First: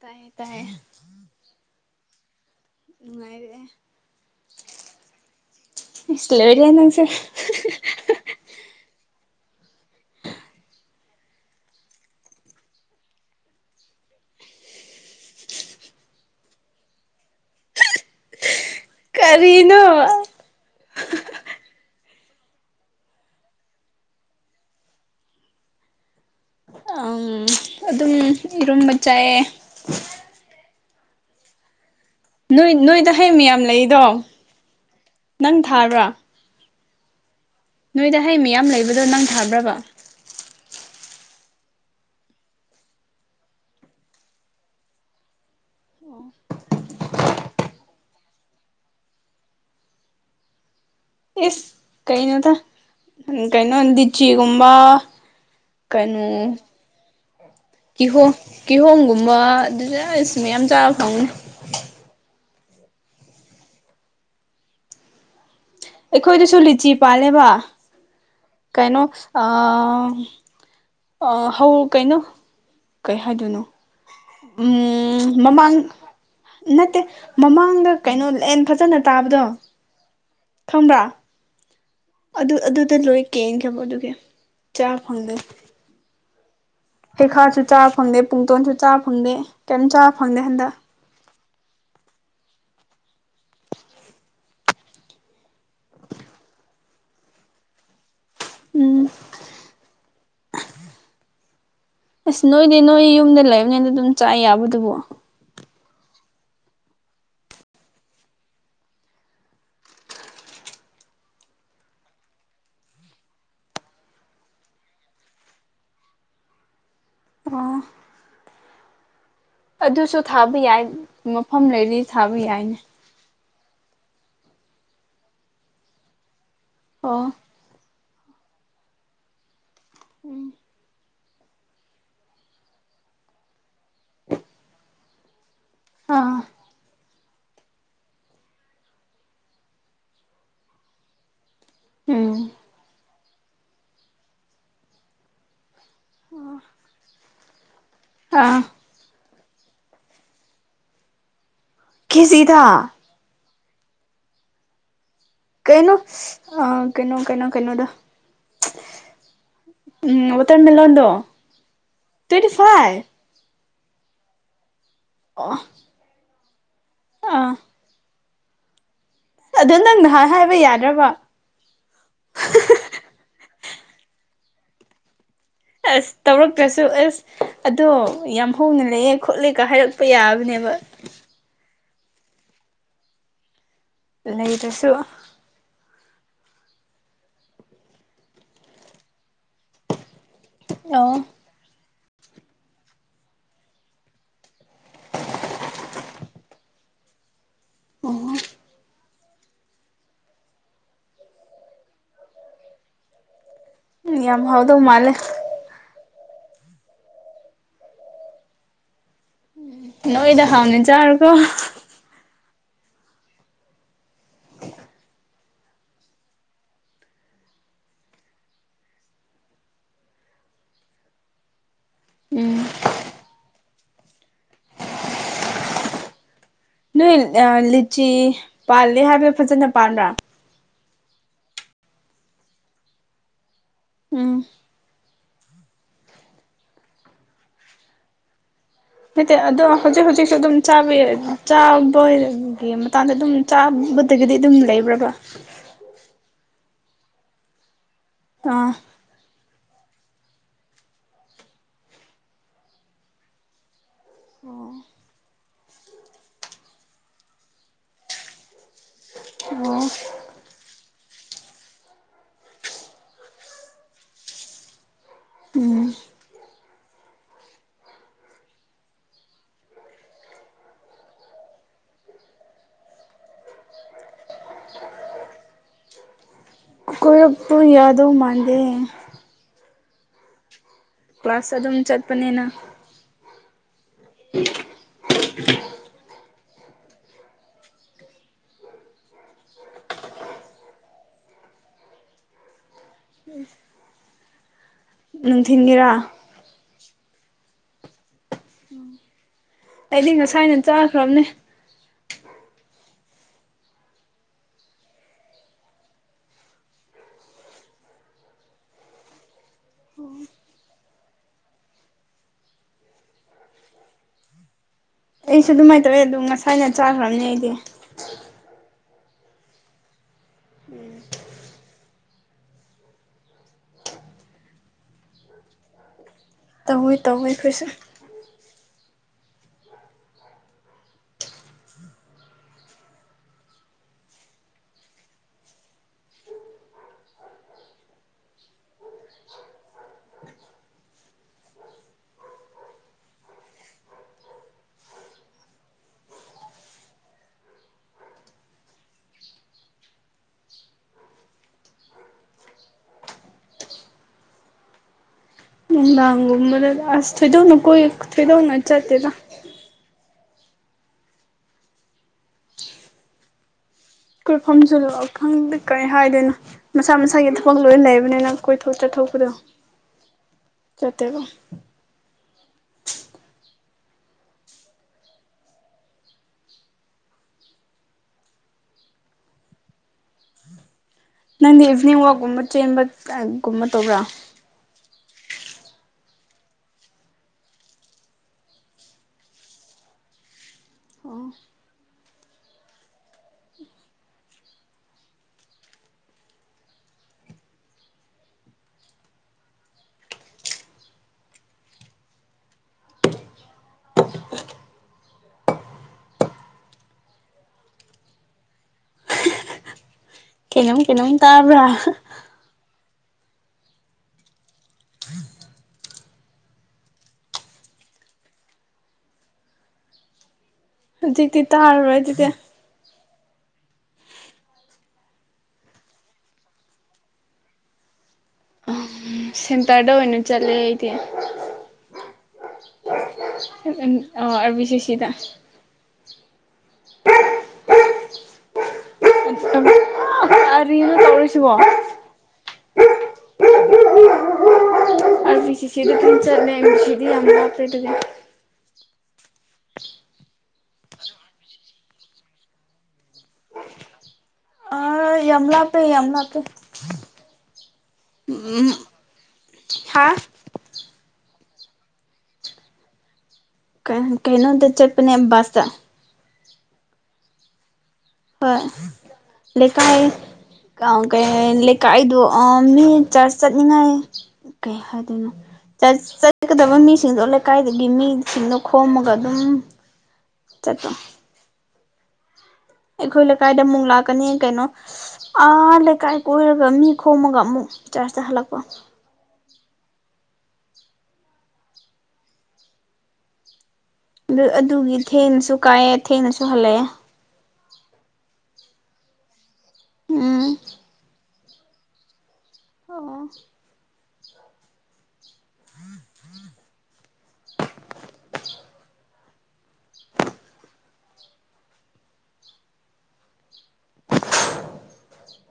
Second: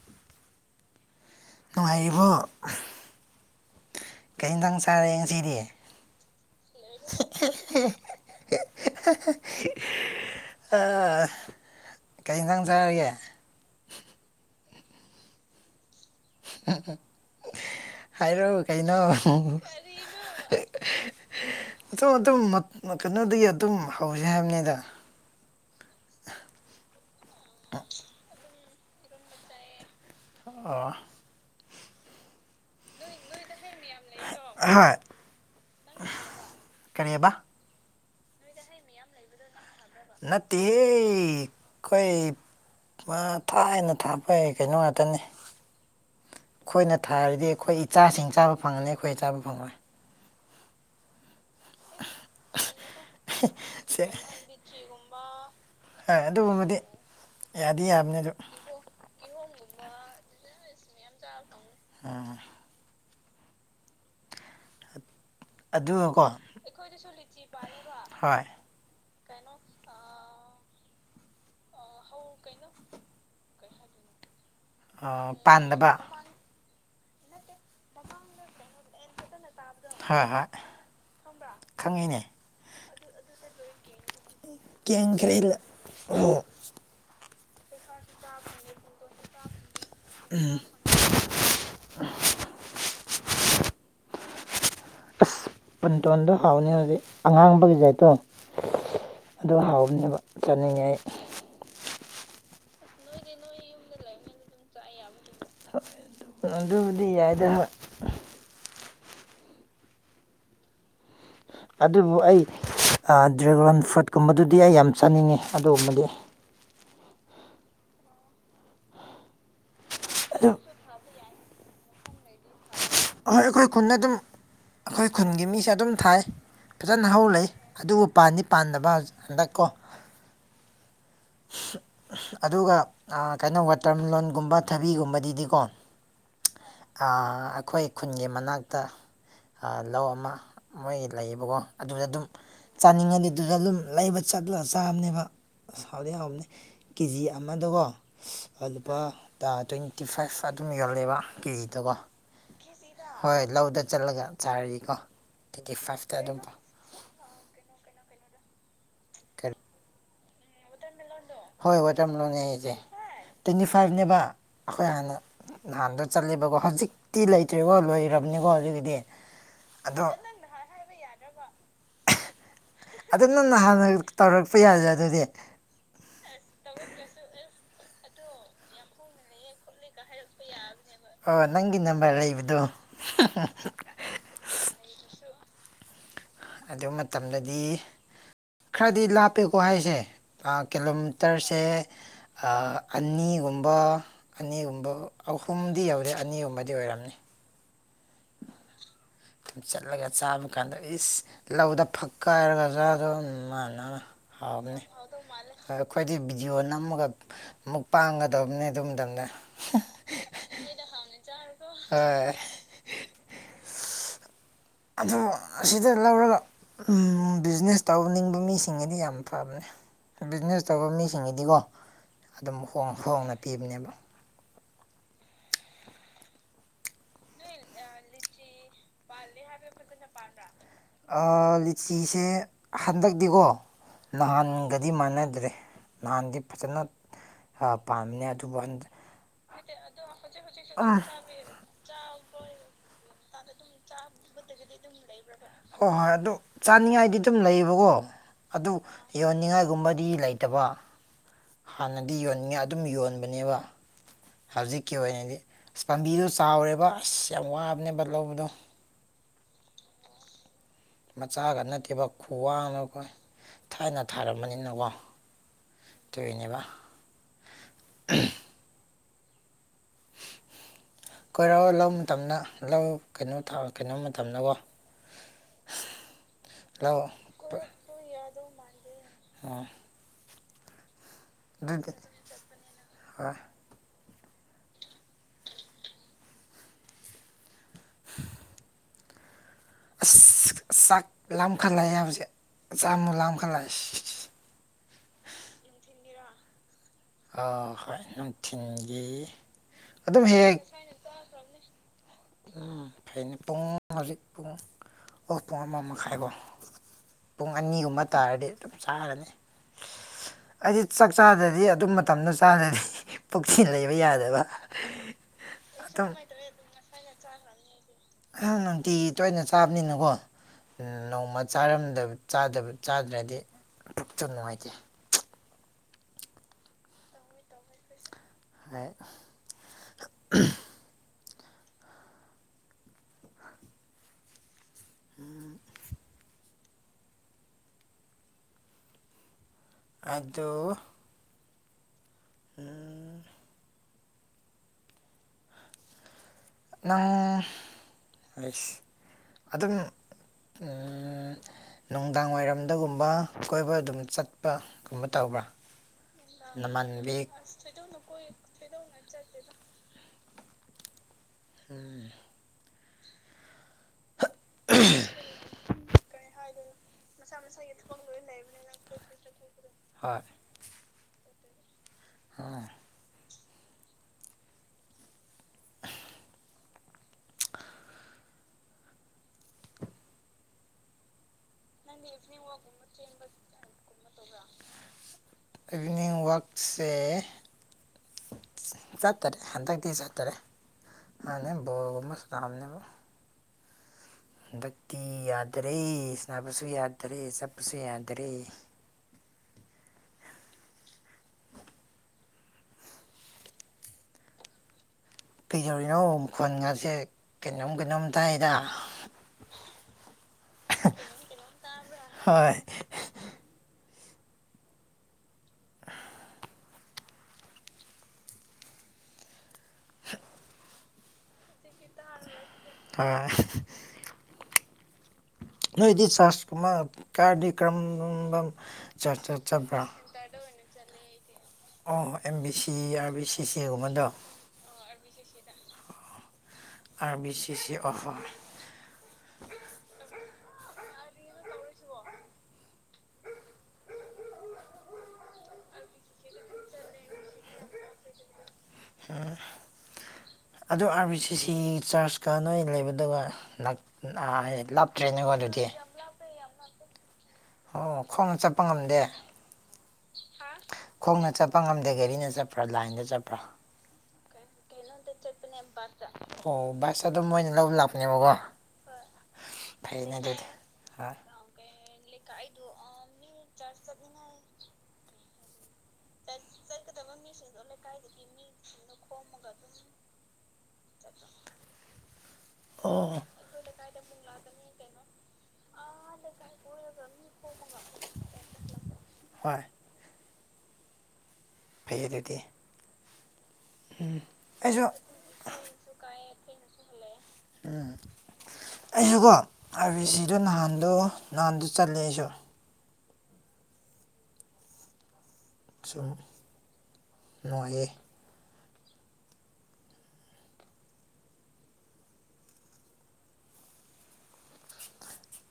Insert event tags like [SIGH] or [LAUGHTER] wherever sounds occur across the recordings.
ꯇꯥꯏ ꯇꯥꯏꯌꯦ ꯅꯨꯡꯉꯥꯏꯔꯤꯕꯣ ꯅꯨꯡꯉꯥꯏꯔꯦ ꯀꯩ ꯏꯟꯁꯥꯡ ꯆꯥꯔꯦ ꯉꯁꯤꯗꯤ [UNINTELLIGIBLE] ꯏꯁ ꯂꯣꯏꯔꯦꯍꯦ ꯅꯪꯁꯨ [UNINTELLIGIBLE] ꯑꯥ ꯀꯩ ꯏꯟꯁꯥꯡ ꯆꯥꯔꯒꯦ [UNINTELLIGIBLE] ꯍꯥꯏꯔꯣ ꯀꯩꯅꯣ ꯀꯔꯤꯅꯣ [UNINTELLIGIBLE] ꯑꯇꯨꯝ ꯑꯇꯨꯝ ꯀꯩꯅꯣꯗꯒꯤ ꯑꯗꯨꯝ ꯍꯧꯁꯦ ꯍꯥꯏꯕꯅꯤꯗ [UNINTELLIGIBLE] ꯑꯗꯨꯝ ꯏꯔꯨꯝꯕ ꯆꯥꯏꯑꯦ ꯑꯣ ꯅꯣꯏ ꯅꯣꯏꯗ ꯍꯩ ꯃꯌꯥꯝ ꯂꯩꯗꯣ ꯍꯣꯏ ꯅꯪ ꯊꯥꯕ꯭ꯔꯥ ꯀꯔꯤꯕ ꯅꯣꯏꯗ ꯍꯩ ꯃꯤꯌꯥꯝ ꯂꯩꯕꯗꯣ ꯅꯪ ꯊꯥꯕ꯭ꯔꯥꯕ ꯅꯠꯇꯦꯍꯦ ꯑꯩꯈꯣꯏ ꯃꯥ ꯊꯥꯏꯅ ꯊꯥꯕꯩ ꯀꯩꯅꯣ ꯉꯥꯛꯇꯅꯤ ꯑꯩꯈꯣꯏꯅ ꯊꯥꯔꯤꯗꯤ ꯑꯩꯈꯣꯏ ꯏꯆꯥꯁꯤꯡ ꯆꯥꯕ ꯐꯪꯉꯅꯤ ꯑꯩꯈꯣꯏ ꯆꯥꯕ ꯐꯪꯉꯣꯏ ꯏꯁ ꯀꯩꯅꯣꯗ ꯀꯩꯅꯣ ꯁꯦ ꯂꯤꯆꯤꯒꯨꯝꯕ ꯍꯣꯏ ꯀꯩꯅꯣ ꯑꯗꯨꯒꯨꯝꯕꯗꯤ ꯌꯥꯗꯤ ꯌꯥꯕꯅꯤ ꯀꯤꯍꯣꯝ ꯑꯗꯨ ꯀꯤꯍꯣꯝꯒꯨꯝꯕ ꯑꯗꯨꯗꯤ ꯑꯁ ꯃꯌꯥꯝ ꯆꯥꯕ ꯐꯪꯒꯅꯤ [UNINTELLIGIBLE] ꯎꯝ [UNINTELLIGIBLE] ꯑꯩꯈꯣꯏꯗꯁꯨ ꯂꯤꯆꯤ ꯄꯥꯜꯂꯦꯕ ꯍꯣꯏ ꯀꯩꯅꯣ ꯑ ꯑ ꯍꯧ ꯀꯩꯅꯣ ꯀꯩ ꯍꯥꯏꯗꯣꯏꯅꯣ ꯎꯝ ꯑꯥ, ꯃꯃꯥꯡ ꯄꯥꯟꯗꯕ ꯅꯠꯇꯦ ꯃꯃꯥꯡꯗ ꯀꯩꯅꯣ ꯂꯦꯟ ꯐꯖꯅ ꯇꯥꯕꯗꯣ ꯍꯥꯥ ꯍꯥ ꯈꯪꯕ꯭ꯔ ꯈꯪꯉꯤꯅꯦ ꯑꯗꯨ ꯑꯗꯨꯗ ꯂꯣꯏ ꯀꯦꯟꯈꯔꯕ ꯑꯗꯨꯗꯤ ꯀꯦꯟꯈ꯭ꯔꯦ ꯑꯣ ꯍꯩꯈꯥꯁꯨ ꯆꯥꯕ ꯐꯪꯗꯦ ꯄꯨꯡꯇꯣꯟꯁꯨ ꯆꯥ ꯐꯪꯗꯦ ꯀꯩꯝ ꯆꯥꯕ ꯐꯪꯗꯦ ꯎꯝ ꯍꯟꯗꯛ ꯑꯁ ꯄꯨꯟꯇꯣꯟꯗꯣ ꯍꯥꯎꯅꯤ ꯍꯧꯖꯤꯛ ꯑꯉꯥꯡꯕꯒꯤꯒꯗꯣ ꯎꯝ ꯑꯗꯨ ꯍꯥꯎꯕꯅꯦꯕ ꯆꯥꯅꯤꯡꯉꯦ ꯑꯩ ꯑꯁ ꯅꯣꯏꯗꯤ ꯅꯣꯏ ꯌꯨꯝꯗ ꯂꯩꯕꯅꯤꯅ ꯑꯗꯨꯝ ꯆꯥ ꯌꯥꯕꯗꯨꯕꯨ ꯑꯗꯨꯕꯨꯗꯤ ꯌꯥꯏ ꯑꯗꯣ ꯑꯗꯨꯕꯨ ꯑꯩ ꯗ꯭ꯔꯦꯒꯣꯟ ꯐ꯭ꯔꯨꯏꯠꯀꯨꯝꯕꯗꯨꯗꯤ ꯑꯩ ꯌꯥꯝ ꯆꯥꯅꯤꯡꯉꯤ ꯑꯗꯨꯒꯨꯝꯕꯗꯤ ꯑꯣ ꯑꯗꯨꯁꯨ ꯑꯗꯨ ꯊꯥꯕ ꯌꯥꯏ ꯃꯐꯝ ꯂꯩꯔꯗꯤ ꯊꯥꯕ ꯌꯥꯏꯅꯦ ꯍꯣꯏ ꯑꯩꯈꯣꯏ ꯈꯨꯟꯗ ꯑꯗꯨꯝ ꯑꯩꯈꯣꯏ ꯈꯨꯟꯒꯤ ꯃꯤꯁꯦ ꯑꯗꯨꯝ ꯊꯥꯏ ꯐꯖꯅ ꯑꯣ ꯍꯧ ꯂꯩ ꯑꯗꯨꯕꯨ ꯄꯥꯟꯗꯤ ꯄꯥꯟꯗꯕ ꯍꯟꯗꯛ ꯀꯣ ꯎꯝ ꯑꯗꯨꯒ ꯑꯥ ꯀꯩꯅꯣ ꯋꯥꯇꯔꯃꯤꯂꯣꯟꯒꯨꯝꯕ ꯊꯕꯤꯒꯨꯝꯕꯗꯤꯗꯤꯀꯣ ꯑꯥ ꯑꯥ ꯑꯩꯈꯣꯏ ꯈꯨꯟꯒꯤ ꯃꯅꯥꯛꯇ ꯂꯧ ꯑꯃ ꯃꯣꯏꯒꯤ ꯂꯩꯑꯦꯕꯀꯣ ꯑꯗꯨꯗ ꯑꯗꯨꯝ ꯎꯝ ꯆꯥꯅꯤꯡꯉꯗꯤ ꯑꯗꯨꯗ ꯑꯗꯨꯝ ꯂꯩꯕ ꯆꯠꯂꯒ ꯆꯥꯕꯅꯦꯕ ꯑꯁ ꯍꯥꯎꯗꯤ ꯍꯥꯎꯕꯅꯦ ꯀꯦꯖꯤ ꯑꯃꯗꯀꯣ ꯑꯥ ꯂꯨꯄꯥ ꯇ꯭ꯋꯦꯟꯇꯤ ꯐꯥꯏꯚ ꯑꯗꯨꯝ ꯌꯜꯂꯦꯕ ꯀꯦꯖꯤꯗꯀꯣ ꯀꯤꯖꯤꯗ ꯍꯣꯏ ꯂꯧꯗ ꯆꯠꯂꯒ ꯆꯥꯔꯗꯤꯀꯣ ꯇ꯭ꯋꯦꯟꯇꯤ ꯀꯩꯅꯣ ꯐꯥꯏꯚꯇ ꯑꯗꯨꯝ ꯑ ꯀꯩꯅꯣ ꯀꯩꯅꯣ ꯀꯩꯅꯣꯗꯣ ꯀꯔꯤ ꯎꯝ ꯋꯥꯇꯔꯃꯦꯂꯣꯟꯗꯣ ꯍꯣꯏ ꯋꯥꯇꯔꯃꯂꯣꯅꯦ ꯇ꯭ꯋꯦꯟꯇꯤ ꯑꯩꯁꯦ ꯐꯥꯏꯚ ꯇ꯭ꯋꯦꯟꯇꯤ ꯐꯥꯏꯚꯅꯦꯕ ꯑꯩꯈꯣꯏ ꯍꯥꯟꯅ ꯑꯣ ꯅꯍꯥꯟꯗꯣ ꯆꯠꯂꯦꯕꯀꯣ ꯍꯧꯖꯤꯛꯇꯤ ꯑꯥ ꯂꯩꯇ꯭ꯔꯦꯀꯣ ꯂꯣꯏꯔꯕꯅꯤꯀꯣ ꯍꯧꯖꯤꯒꯤꯗꯤ ꯑꯗꯣ ꯅꯪ ꯅꯍꯥꯟ ꯍꯥꯏꯕ ꯌꯥꯗ꯭ꯔꯕ ꯑꯗꯨ ꯅꯪꯅ ꯍꯥꯟꯅ ꯇꯧꯔꯛꯄ ꯌꯥꯗꯔ ꯑꯗꯨꯗꯤ ꯑꯁ ꯇꯧꯔꯛꯇ꯭ꯔꯁꯨ ꯑꯁ ꯑꯗꯣ ꯌꯥꯝ ꯍꯧꯣꯡꯅ ꯂꯩꯑꯦ ꯈꯣꯠꯂꯦꯒ ꯍꯥꯏꯔꯛꯄ ꯌꯥꯕꯅꯦꯕ ꯑꯣ ꯅꯪꯒꯤ ꯅꯝꯕꯔ ꯂꯩꯕꯗꯣ ꯂꯩꯔꯁꯨ ꯑꯗꯨ ꯃꯇꯝꯗꯗꯤ ꯈꯔꯗꯤ ꯂꯥꯞꯄꯦꯀꯣ ꯍꯥꯏꯁꯦ ꯑꯣ ꯀꯤꯂꯣꯃꯤꯇꯔꯁꯦ ꯑꯥ ꯑꯅꯤꯒꯨꯝꯕ ꯑꯅꯤꯒꯨꯝꯕ ꯑꯍꯨꯝꯗꯤ ꯌꯨꯗꯦ ꯑꯅꯤꯒꯨꯝꯕꯗꯤ ꯑꯣꯏꯔꯝꯅꯤ ꯎꯝ [UNINTELLIGIBLE] ꯆꯠꯂꯒ ꯆꯥꯕ ꯀꯥꯟꯗ ꯏꯁ ꯂꯧꯗ ꯐꯛꯀꯥꯏꯔꯒ ꯆꯥꯗꯨꯝ ꯃꯥꯥꯟ ꯌꯥꯝ ꯍꯥꯎꯗꯧ ꯃꯥꯟꯂꯦ ꯑꯩꯈꯣꯏꯗꯤ ꯚꯤꯗꯤꯑꯣ ꯅꯝꯃꯒ ꯃꯨꯛꯄꯥꯡꯒ ꯇꯧꯕꯅꯦ ꯑꯗꯨ ꯃꯇꯝꯗ ꯅꯏꯗꯥ ꯈꯥꯎꯅꯤ ꯆ ꯑꯔꯀꯣ ꯑ ꯑꯗꯨ ꯑꯁꯤꯗ ꯂꯧꯔꯒ ꯕꯤꯖꯤꯅꯦꯁ ꯇꯧꯅꯤꯡꯕ ꯃꯤꯁꯤꯡꯒꯗꯤ ꯌꯥꯝ ꯐꯕꯅꯤ ꯕꯤꯖꯤꯅꯦꯁ ꯇꯧꯕ ꯃꯤꯁꯤꯡꯒꯤꯗꯤꯀꯣ ꯑꯗꯨꯝ ꯎꯝ ꯍꯣꯡ ꯍꯣꯡꯅ ꯄꯤꯕꯅꯦꯕ ꯅꯣꯏ ꯑꯥ ꯂꯤꯆꯤ ꯄꯥꯜꯂꯦ ꯍꯥꯏꯕꯗꯣ ꯐꯖꯅ ꯄꯥꯟꯕ꯭ꯔꯥ ꯑꯥ ꯂꯤꯆꯤꯁꯦ ꯍꯟꯗꯛꯇꯤꯀꯣ ꯎꯝ ꯅꯍꯥꯟ ꯒꯗꯤ ꯃꯥꯟꯅꯗ꯭ꯔꯦ ꯅꯍꯥꯟꯗꯤ ꯐꯖꯅ ꯄꯥꯝꯃꯤꯅꯦ ꯑꯗꯨꯕꯨ ꯍꯟ ꯅꯇꯦ ꯑꯗꯣ ꯍꯧꯖꯤꯛ ꯍꯧꯖꯤꯛꯁꯨ ꯑꯗꯨꯝ ꯆꯥ ꯎꯝ ꯆꯥꯕꯒꯤ ꯃꯇꯥꯡꯗ ꯑꯗꯨꯝ ꯆꯥꯕꯗꯒꯤꯗꯤ ꯑꯗꯨꯝ ꯂꯩꯕ꯭ꯔꯕ ꯍꯣꯏ ꯍꯣꯏ ꯑꯗꯨ ꯆꯥꯅꯤꯡꯉꯥꯏꯗꯤ ꯑꯗꯨꯝ ꯂꯩꯌꯦꯕꯀꯣ ꯑꯥ ꯑꯗꯨ ꯌꯣꯟꯅꯤꯡꯉꯥꯏꯒꯨꯝꯕꯗꯤ ꯂꯩꯇꯕ ꯍꯥꯟꯅꯗꯤ ꯌꯣꯟꯅꯤꯡꯉꯥꯏ ꯑꯗꯨꯝ ꯌꯣꯟꯕꯅꯦꯕ ꯑꯣ ꯍꯧꯖꯤꯛꯀꯤ ꯑꯣꯏꯅꯗꯤ ꯑꯁ ꯄꯥꯝꯕꯤꯗꯨꯣ ꯆꯥꯎꯔꯦꯕ ꯑꯁ ꯌꯥꯝ ꯋꯥꯕꯅꯦꯕ ꯂꯧꯕꯗꯣ ꯑꯣ ꯃꯆꯥꯒ ꯅꯠꯇꯦꯕ ꯈꯨꯋꯥꯡꯅ ꯑꯩꯈꯣꯏ ꯊꯥꯏꯅ ꯊꯥꯔꯝꯕꯅꯤꯅꯀꯣ ꯎꯝ ꯇ ꯏꯅꯦꯕ [UNINTELLIGIBLE] [UNINTELLIGIBLE] [UNINTELLIGIBLE] [UNINTELLIGIBLE] ꯀꯣꯏꯔꯛꯑꯣ ꯂꯧ ꯃꯇꯝꯗ ꯂꯧ ꯀꯩꯅꯣ ꯀꯩꯅꯣ ꯃꯇꯝꯗꯀꯣ [INAUDIBLE] ꯂꯧ ꯀꯣꯠ ꯄꯨꯡ ꯌꯥꯗꯧ ꯃꯥꯥꯟꯗꯦ ꯑꯥ ꯀ꯭ꯂꯥꯁ ꯑꯗꯨꯝ ꯑꯗꯨꯗꯤ ꯆꯠꯄꯅꯦꯅ ꯍꯣꯏ [INAUDIBLE] ꯑꯁ ꯆꯥꯛ ꯂꯥꯝꯈꯠꯂꯛꯑꯦ ꯍꯧꯖꯤꯛ ꯆꯛ ꯂꯥꯝꯈꯠꯂꯛꯑꯦ ꯅꯨꯡꯊꯤꯟꯒꯤꯔꯥ ꯑꯥ ꯍꯣꯏ ꯅꯨꯡꯊꯤꯟꯒꯤ ꯑꯗꯨꯝ ꯍꯦꯛ ꯈꯔꯝꯅꯦ ꯍꯦꯛ ꯎꯝ ꯐꯩꯅꯦ ꯄꯨꯡ ꯍꯧꯖꯤꯛ ꯄꯨꯡ ꯑꯣ ꯄꯨꯡ ꯑꯃ ꯃꯈꯥꯏꯕꯣ ꯄꯨꯡ ꯑꯅꯤꯒꯨꯝꯕ ꯇꯥꯔꯗꯤ ꯑꯗꯨꯝ ꯆꯥꯔꯅꯤ ꯑꯩꯗꯤ ꯆꯥꯛ ꯆꯥꯗꯗꯤ ꯑꯗꯨꯝ ꯃꯇꯝꯗ ꯆꯥꯔꯅꯤ ꯄꯨꯛꯁꯤ ꯂꯩꯕ ꯌꯥꯗꯕ ꯑꯩꯁꯨ ꯑꯗꯨꯃꯥꯏꯅ ꯇꯧꯋꯦ ꯑꯗꯨꯝ ꯑꯗꯨ ꯉꯁꯥꯏꯅ ꯆꯥꯈ꯭ꯔꯕꯅꯦ ꯑꯩꯗꯤ ꯍꯥ ꯅꯨꯡꯇꯤ ꯇꯣꯏꯅ ꯆꯥꯕꯅꯤꯅꯀꯣ ꯅꯣꯡꯃ ꯥꯆꯥꯔꯝꯗ ꯆꯥꯗꯕ ꯆꯥꯗ꯭ꯔꯗꯤ ꯄꯨꯛꯆ ꯅꯨꯡꯉꯥꯏꯇꯦ ꯇꯧꯋꯏ ꯇꯧꯋꯏ ꯑꯩꯈꯣꯏꯁꯨ ꯑꯩ ꯎꯝ ꯎꯝ ꯑꯗꯨ ꯑꯥ ꯅꯪ ꯂꯩꯁ ꯑꯗꯨꯝ ꯅꯨꯡꯗꯥꯡ ꯋꯥꯏꯔꯝꯗꯒꯨꯝꯕ ꯀꯣꯏꯕ ꯑꯗꯨꯝ ꯆꯠꯄꯒꯨꯝꯕ ꯇꯧꯕ꯭ꯔꯥ ꯅꯨꯡꯗꯥꯪꯒꯨꯝꯕꯅꯗꯤ ꯑꯁ ꯅꯃꯥꯟꯅꯕꯤ ꯊꯣꯏꯗꯣꯛꯅ ꯀꯣꯏ ꯊꯣꯏꯗꯣꯛꯅꯥ ꯆꯠꯇꯦꯗ ꯑꯗꯨꯅꯦ ꯀꯣꯏꯐꯝꯁꯨ ꯂꯣꯛ ꯈꯪꯗꯦ ꯀꯔꯤ ꯍꯥꯏꯗꯣꯏꯅꯣ ꯃꯁꯥ ꯃꯁꯥꯒꯤ ꯊꯕꯛ ꯂꯣꯏ ꯂꯩꯕꯅꯤꯅ ꯀꯣꯏꯊꯣꯛ ꯆꯠꯊꯣꯛꯄꯗꯣ ꯍꯣꯏ ꯆꯠꯇꯦꯉꯣ ꯑꯥ [INAUDIBLE] ꯅꯪꯗꯤ ꯏꯚꯤꯅꯤꯡ ꯋꯥꯛꯀꯨꯝꯕ ꯆꯦꯟꯕꯒꯨꯝꯕ ꯇꯧꯕ꯭ꯔꯥ ꯏꯚꯅꯤꯡ ꯋꯥꯛꯁꯦ ꯆꯠꯇꯔꯦ ꯍꯟꯗꯛꯇꯤ ꯆꯠꯇꯔꯦ ꯑꯣ ꯃꯥꯅꯦ ꯕꯣꯔꯒꯨꯝꯕ ꯇꯝꯅꯦꯕꯣ ꯍꯟꯗꯛꯇꯤ ꯌꯥꯗꯔꯦ ꯁꯅꯕꯁꯨ ꯌꯥꯗꯔꯦ ꯆꯠꯄꯁꯨ ꯌꯥꯗꯔꯦ ꯀꯤꯗꯧꯔꯤꯅꯣ ꯈꯟꯒꯥꯁꯦ ꯀꯩꯅꯣꯝ ꯀꯩꯅꯣꯝꯇꯥꯏꯗ ꯀꯩꯅꯣꯨꯝ ꯀꯩꯅꯣꯝ ꯇꯥꯕ꯭ꯔ ꯍꯣꯏ ꯑ ꯖꯤꯗꯤ ꯇ ꯍꯥꯔ ꯔ ꯑꯗꯨꯗ ꯑ ꯅꯣꯏꯗꯤ ꯆꯁ ꯃꯥ ꯀ ꯀ꯭ꯔꯝꯝꯕ ꯁꯦꯟꯇꯔꯗ ꯑꯣꯏꯅ ꯆꯠꯂꯦ ꯑꯩꯗꯤ ꯑꯣ M B C R B C ꯁꯤꯒꯨꯝꯕꯗꯣ ꯎ ꯑ ꯑꯕꯤ ꯁꯤꯦ ꯁꯤꯗ ꯑꯔꯕꯤ ꯁꯤ ꯁꯤ ꯑꯣ ꯍꯣ ꯑꯔꯤꯔ ꯇꯧꯔꯤꯁꯤꯕꯣ ꯑꯔꯕꯤ ꯁꯤ ꯁꯤꯗꯤ ꯆꯠꯂꯦ ꯉꯥꯁꯤꯗꯤ ꯌꯥꯝ ꯂꯞꯄꯦ ꯑꯗꯨꯗꯤ ꯎꯝ ꯑꯗꯨ ꯑꯥꯔ ꯕꯤ ꯁꯤ ꯁꯤ ꯆꯥꯔꯖ ꯀꯅꯩ ꯂꯩꯕꯗꯨꯒ ꯑꯥ ꯂꯥꯞꯇ꯭ꯔꯦꯅꯦ ꯑꯗꯨꯗꯤ ꯌꯥꯝꯅ ꯂꯞꯄꯦ ꯑꯣ ꯈꯣꯡꯅ ꯆꯠꯄ ꯉꯝꯗꯦ ꯍꯥꯥ ꯍꯥꯥ ꯈꯣꯡꯅ ꯆꯠꯄ ꯉꯝꯗꯦ ꯒꯥꯔꯤꯅ ꯆꯠꯄ꯭ꯔꯥ ꯂꯥꯏꯟꯗ ꯆꯠꯄ꯭ꯔꯥ ꯀ ꯀꯩꯅꯣꯗꯣ ꯆꯄꯅꯦ ꯕꯥꯁ ꯑꯣꯁꯗ ꯃꯣꯏꯅꯞ ꯂ ꯍꯣꯏ ꯀꯥꯏ ꯐꯩꯅꯦ ꯑꯗꯨꯗꯤ ꯍ ꯍꯣꯏ ꯀꯦ ꯂꯩꯀꯥꯏꯗꯣ ꯃꯤ ꯆꯥꯔꯖ ꯆꯠꯅꯤꯡꯉꯥꯏ ꯀꯩ ꯍꯥꯏꯗꯣꯏꯅꯣ ꯆꯠꯀꯗꯕ ꯃꯤꯁꯤꯡꯗꯣ ꯂꯩꯀꯥꯏꯗꯒꯤ ꯃꯤꯁꯤꯡꯗꯣ ꯈꯣꯝꯃꯒ ꯑꯗꯨꯝ ꯆꯠꯠꯇꯣ ꯑꯣ ꯑꯩꯈꯣꯏ ꯂꯩꯀꯥꯏꯗ ꯑꯃꯨꯛ ꯂꯥꯛꯀꯅꯤ ꯀꯩꯅꯣ ꯑꯥ ꯂꯩꯀꯥꯏ ꯀꯣꯏꯔꯒ ꯃꯤ ꯈꯣꯝꯃꯒ ꯑꯃꯨꯛ ꯆꯥꯥꯔꯖꯇ ꯍꯜꯂꯛꯄ ꯍꯣꯏ ꯐꯩ ꯑꯗꯨꯗꯤ ꯎꯝ ꯑꯗꯨ ꯑꯩꯁꯨ ꯑꯗꯨꯒꯤ ꯊꯦꯡꯅꯁꯨ ꯀꯥꯏꯑꯦ ꯊꯦꯡꯅꯁꯨ ꯍꯜꯂꯛꯑꯦ ꯎꯝ ꯑꯩꯁꯨꯀꯣ ꯍꯥꯏꯕꯤ ꯁꯤꯗꯣ ꯎꯝ ꯅꯍꯥꯟꯗꯣ ꯅꯍꯥꯟꯗꯣ ꯆꯠꯂꯦ ꯑꯩꯁꯨ ꯑꯣ ꯁꯨꯝ ꯅꯨꯡꯉꯥꯏꯌꯦ [UNINTELLIGIBLE]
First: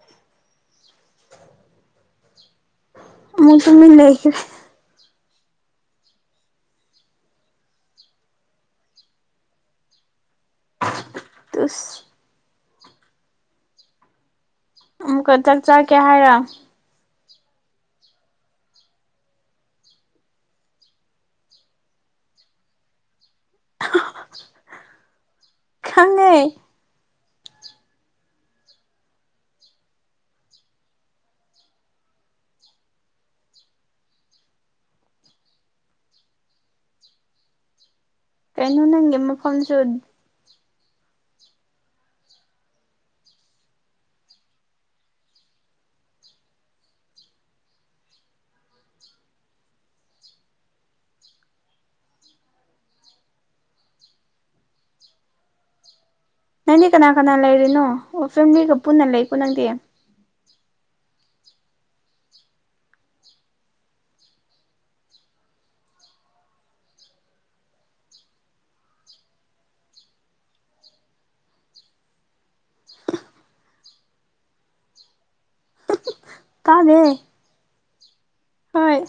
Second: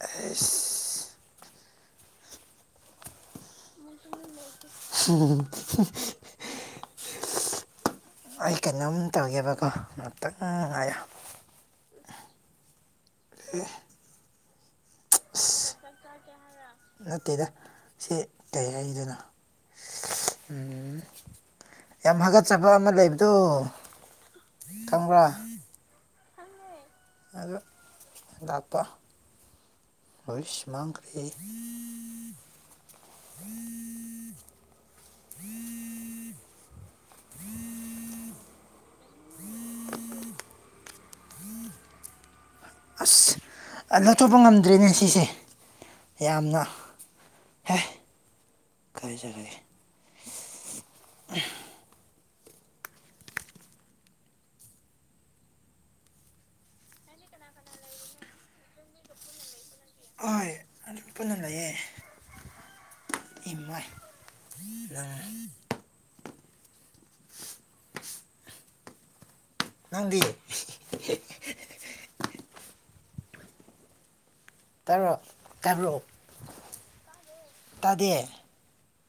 ꯑꯦꯁ [INAUDIBLE] ꯑꯃꯨꯛ ꯇꯨꯃꯤꯟ ꯂꯩꯈ꯭ꯔꯦ ꯎꯝ [INAUDIBLE] ꯑꯩ ꯀꯩꯅꯣꯝ ꯇꯧꯒꯦꯕꯀꯣ ꯉꯥꯛꯇꯪ ꯉꯥꯢꯌꯣ ꯇꯁ [INAUDIBLE] ꯑ [INAUDIBLE] ꯑꯃꯨꯛꯀ ꯆꯥꯛ ꯆꯥꯛꯀꯦ ꯍꯥꯏꯔꯣ ꯅꯠꯇꯦꯗ ꯁꯤ ꯀꯩ ꯍꯥꯢꯗꯨꯢꯅꯣ ꯌꯥꯝ ꯍꯥꯒꯠꯆꯕ ꯑꯃ ꯂꯩꯕꯗꯣ ꯈꯪꯕ꯭ꯔꯥ ꯈꯉꯩ ꯑꯗꯣ ꯂꯥꯛꯄ ꯕꯤꯁ꯭ꯃꯥꯡꯒ꯭ꯔꯍꯦ ꯎꯝ ꯎꯝ ꯀꯩꯅꯣ ꯅꯪꯒꯤ ꯃꯐꯝꯁꯨ ꯑꯁ ꯑ ꯅꯇꯣꯞꯄ ꯉꯝꯗ꯭ꯔꯦꯅꯦ ꯁꯤꯁꯦ ꯌꯥꯝꯅ ꯍ ꯀꯔꯦ ꯆ ꯀꯦ ꯅꯪꯗꯤ ꯀꯅꯥ ꯀꯅꯥ ꯂꯩꯔꯤꯅꯣ ꯑꯣ ꯐꯦꯃꯤꯂꯤꯒ ꯄꯨꯟꯅ ꯂꯩꯀꯣ ꯅꯪꯗꯤ ꯑꯍꯣꯏ ꯑꯗꯨꯝ ꯄꯨꯟꯅ ꯂꯩꯌꯦ ꯏꯥꯏ ꯑ ꯅꯪꯗꯤ ꯇꯥꯕ꯭ꯔꯣ ꯇꯥꯕ꯭ꯔꯣ ꯇꯥꯗꯦ ꯇꯥꯗꯦ ꯍꯣꯏ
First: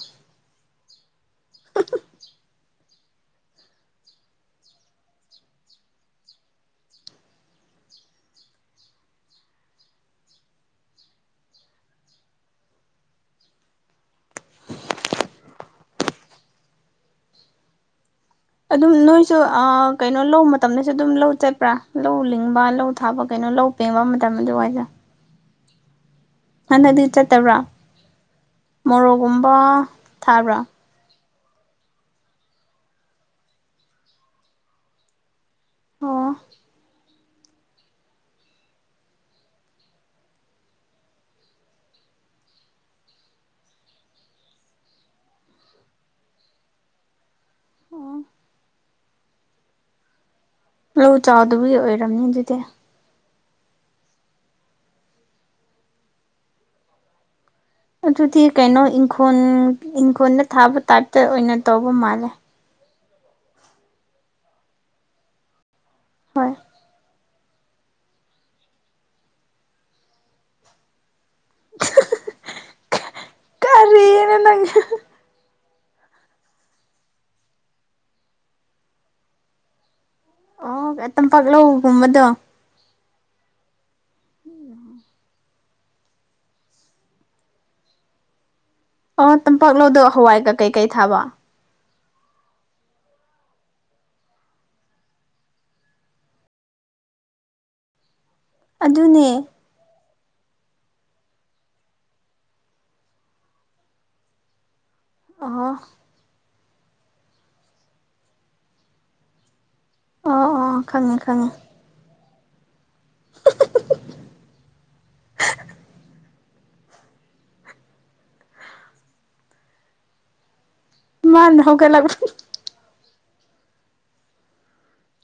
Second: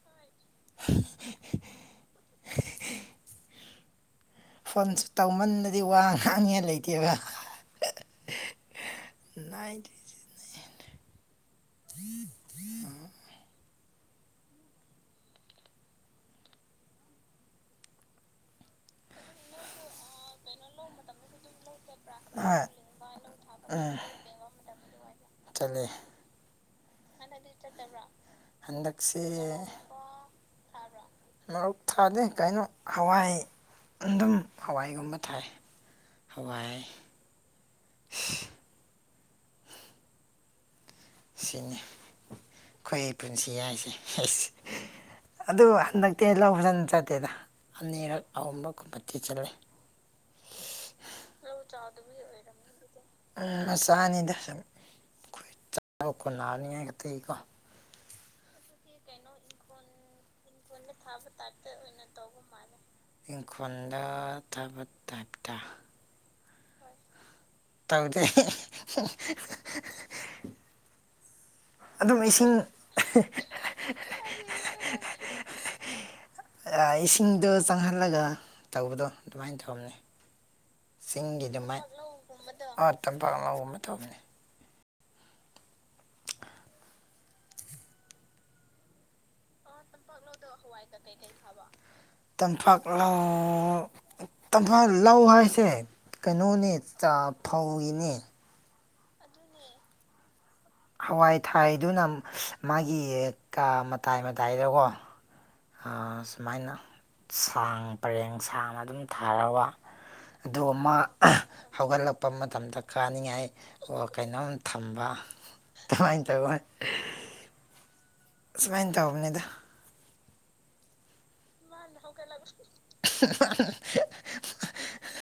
[UNINTELLIGIBLE] ꯐꯣꯟꯁꯨ ꯇꯧꯃꯟꯅꯗꯤ ꯋꯥ ꯉꯥꯡꯅꯤꯡꯉꯥꯢ ꯂꯩꯇꯦꯕ ꯏ [INAUDIBLE] [UNINTELLIGIBLE] ꯑꯗꯨꯝ ꯅꯣꯏꯁꯨ ꯀꯩꯅꯣ ꯂꯧ ꯃꯇꯝꯗꯁꯨ ꯑꯗꯨꯝ ꯂꯧ ꯆꯠꯄ꯭ꯔꯥ ꯂꯧ ꯂꯤꯡꯕ ꯍꯣꯏ ꯂꯧ ꯊꯥꯕ ꯀꯩꯅꯣ ꯂꯧ ꯎꯝ ꯄꯦꯡꯕ ꯃꯇꯝ ꯑꯗꯨ ꯋꯥꯏꯗ ꯆꯠꯂꯦ ꯍꯥꯟꯅꯗꯤ ꯆꯠꯇꯕ꯭ꯔꯥ ꯍꯟꯗꯛꯁꯦ ꯃꯣꯔꯣꯛꯒꯨꯝꯕ ꯊꯥꯕ꯭ꯔꯥ ꯃꯔꯣꯛ ꯊꯥꯗꯦ ꯀꯩꯅꯣ ꯍꯋꯥꯏ ꯑꯗꯨꯝ ꯍꯋꯥꯏꯒꯨꯝꯕ ꯊꯥꯏ ꯑꯣ ꯍꯋꯥꯏ ꯁꯤꯅꯤ ꯑꯩꯈꯣꯢ ꯄꯨꯟꯁꯤ ꯍꯥꯏꯁꯦ ꯑꯁ ꯑꯗꯨ ꯍꯟꯗꯛꯇꯤ ꯂꯧ ꯐꯖꯅ ꯆꯠꯇꯦꯗ ꯑꯣ ꯑꯅꯤꯔꯛ ꯑꯍꯨꯝꯔꯛ ꯀꯨꯝꯕ ꯆꯥꯠꯂꯦ ꯂꯧ ꯆꯥꯛꯗꯕꯒꯤ ꯑꯣꯏꯔꯝꯅꯤ ꯑꯗꯨꯗꯤ ꯑꯝ ꯃꯆꯥꯅꯤꯗ ꯀꯅꯥꯅꯤꯇꯩ ꯀꯣ [INAUDIBLE] ꯑꯗꯨꯗꯤ ꯀꯩꯅꯣ ꯏꯪꯈꯣꯜ ꯏꯪꯈꯣꯜꯗ ꯊꯥꯕ ꯇꯥꯏꯞꯇ ꯑꯣꯏꯅ ꯇꯧꯕ ꯃꯥꯜꯂꯦ ꯏꯪꯈꯣꯜꯗ ꯊꯥꯕ ꯇꯥꯏꯞꯇꯥ ꯍꯣꯏ ꯇꯧꯗꯦ ꯑꯗꯨꯝ ꯏꯁꯤꯡ ꯀꯔꯤꯅꯣ ꯅꯪ ꯏꯁꯤꯡꯗꯣ ꯆꯪꯍꯜꯂꯒ ꯇꯧꯕꯗꯣ ꯑꯗꯨꯃꯥꯏꯅ ꯇꯧꯅꯦ ꯑꯣ ꯆꯤꯡꯒꯤ ꯑꯗꯨꯃꯥꯏ ꯇꯝꯄꯥꯛꯂꯧꯒꯨꯝꯕꯗꯣ ꯇꯝꯄꯥꯛ ꯑ ꯑꯃ ꯇꯧꯕꯅꯦ [UNINTELLIGIBLE] ꯑꯣ ꯇꯝꯄꯥꯛ ꯂꯧꯗꯣ ꯍꯋꯥꯏꯒ ꯀꯩꯀꯩ ꯊꯥꯕ ꯇꯝꯄꯥꯛ ꯂꯥꯎ ꯇꯝꯐꯥ ꯂꯧ ꯍꯥꯏꯁꯦ ꯀꯩꯅꯣꯅꯦ ꯆꯥ ꯐꯧꯒꯤꯅꯦ ꯑꯗꯨꯅꯦ ꯍꯋꯥꯏ ꯊꯥꯏꯗꯨꯅ ꯃꯥꯒꯤ ꯀ ꯃꯇꯥꯏ ꯃꯇꯥꯏꯗꯀꯣ ꯑꯣ ꯁꯨꯃꯥꯏꯅ ꯁꯥꯡ ꯄꯔꯦꯡ ꯁꯥꯡ ꯑꯗꯨꯝ ꯊꯥꯔꯒ ꯑꯣ ꯑꯗꯨ ꯑꯣ ꯑꯃ ꯈꯪꯉꯦ ꯈꯪꯉꯦ ꯍꯧꯒꯠꯂꯛꯄ ꯃꯇꯝꯗ ꯀꯥꯅꯤꯡꯉꯥꯏ ꯑꯣ ꯀꯩꯅꯣꯝ ꯊꯝꯕ ꯑꯗꯨꯃꯥꯏꯅ ꯇꯧꯋ ꯁꯃꯥꯏꯅ ꯇ ꯍꯅꯤꯗ ꯏꯃ ꯅꯧ ꯀꯦ ꯂꯕ [UNINTELLIGIBLE]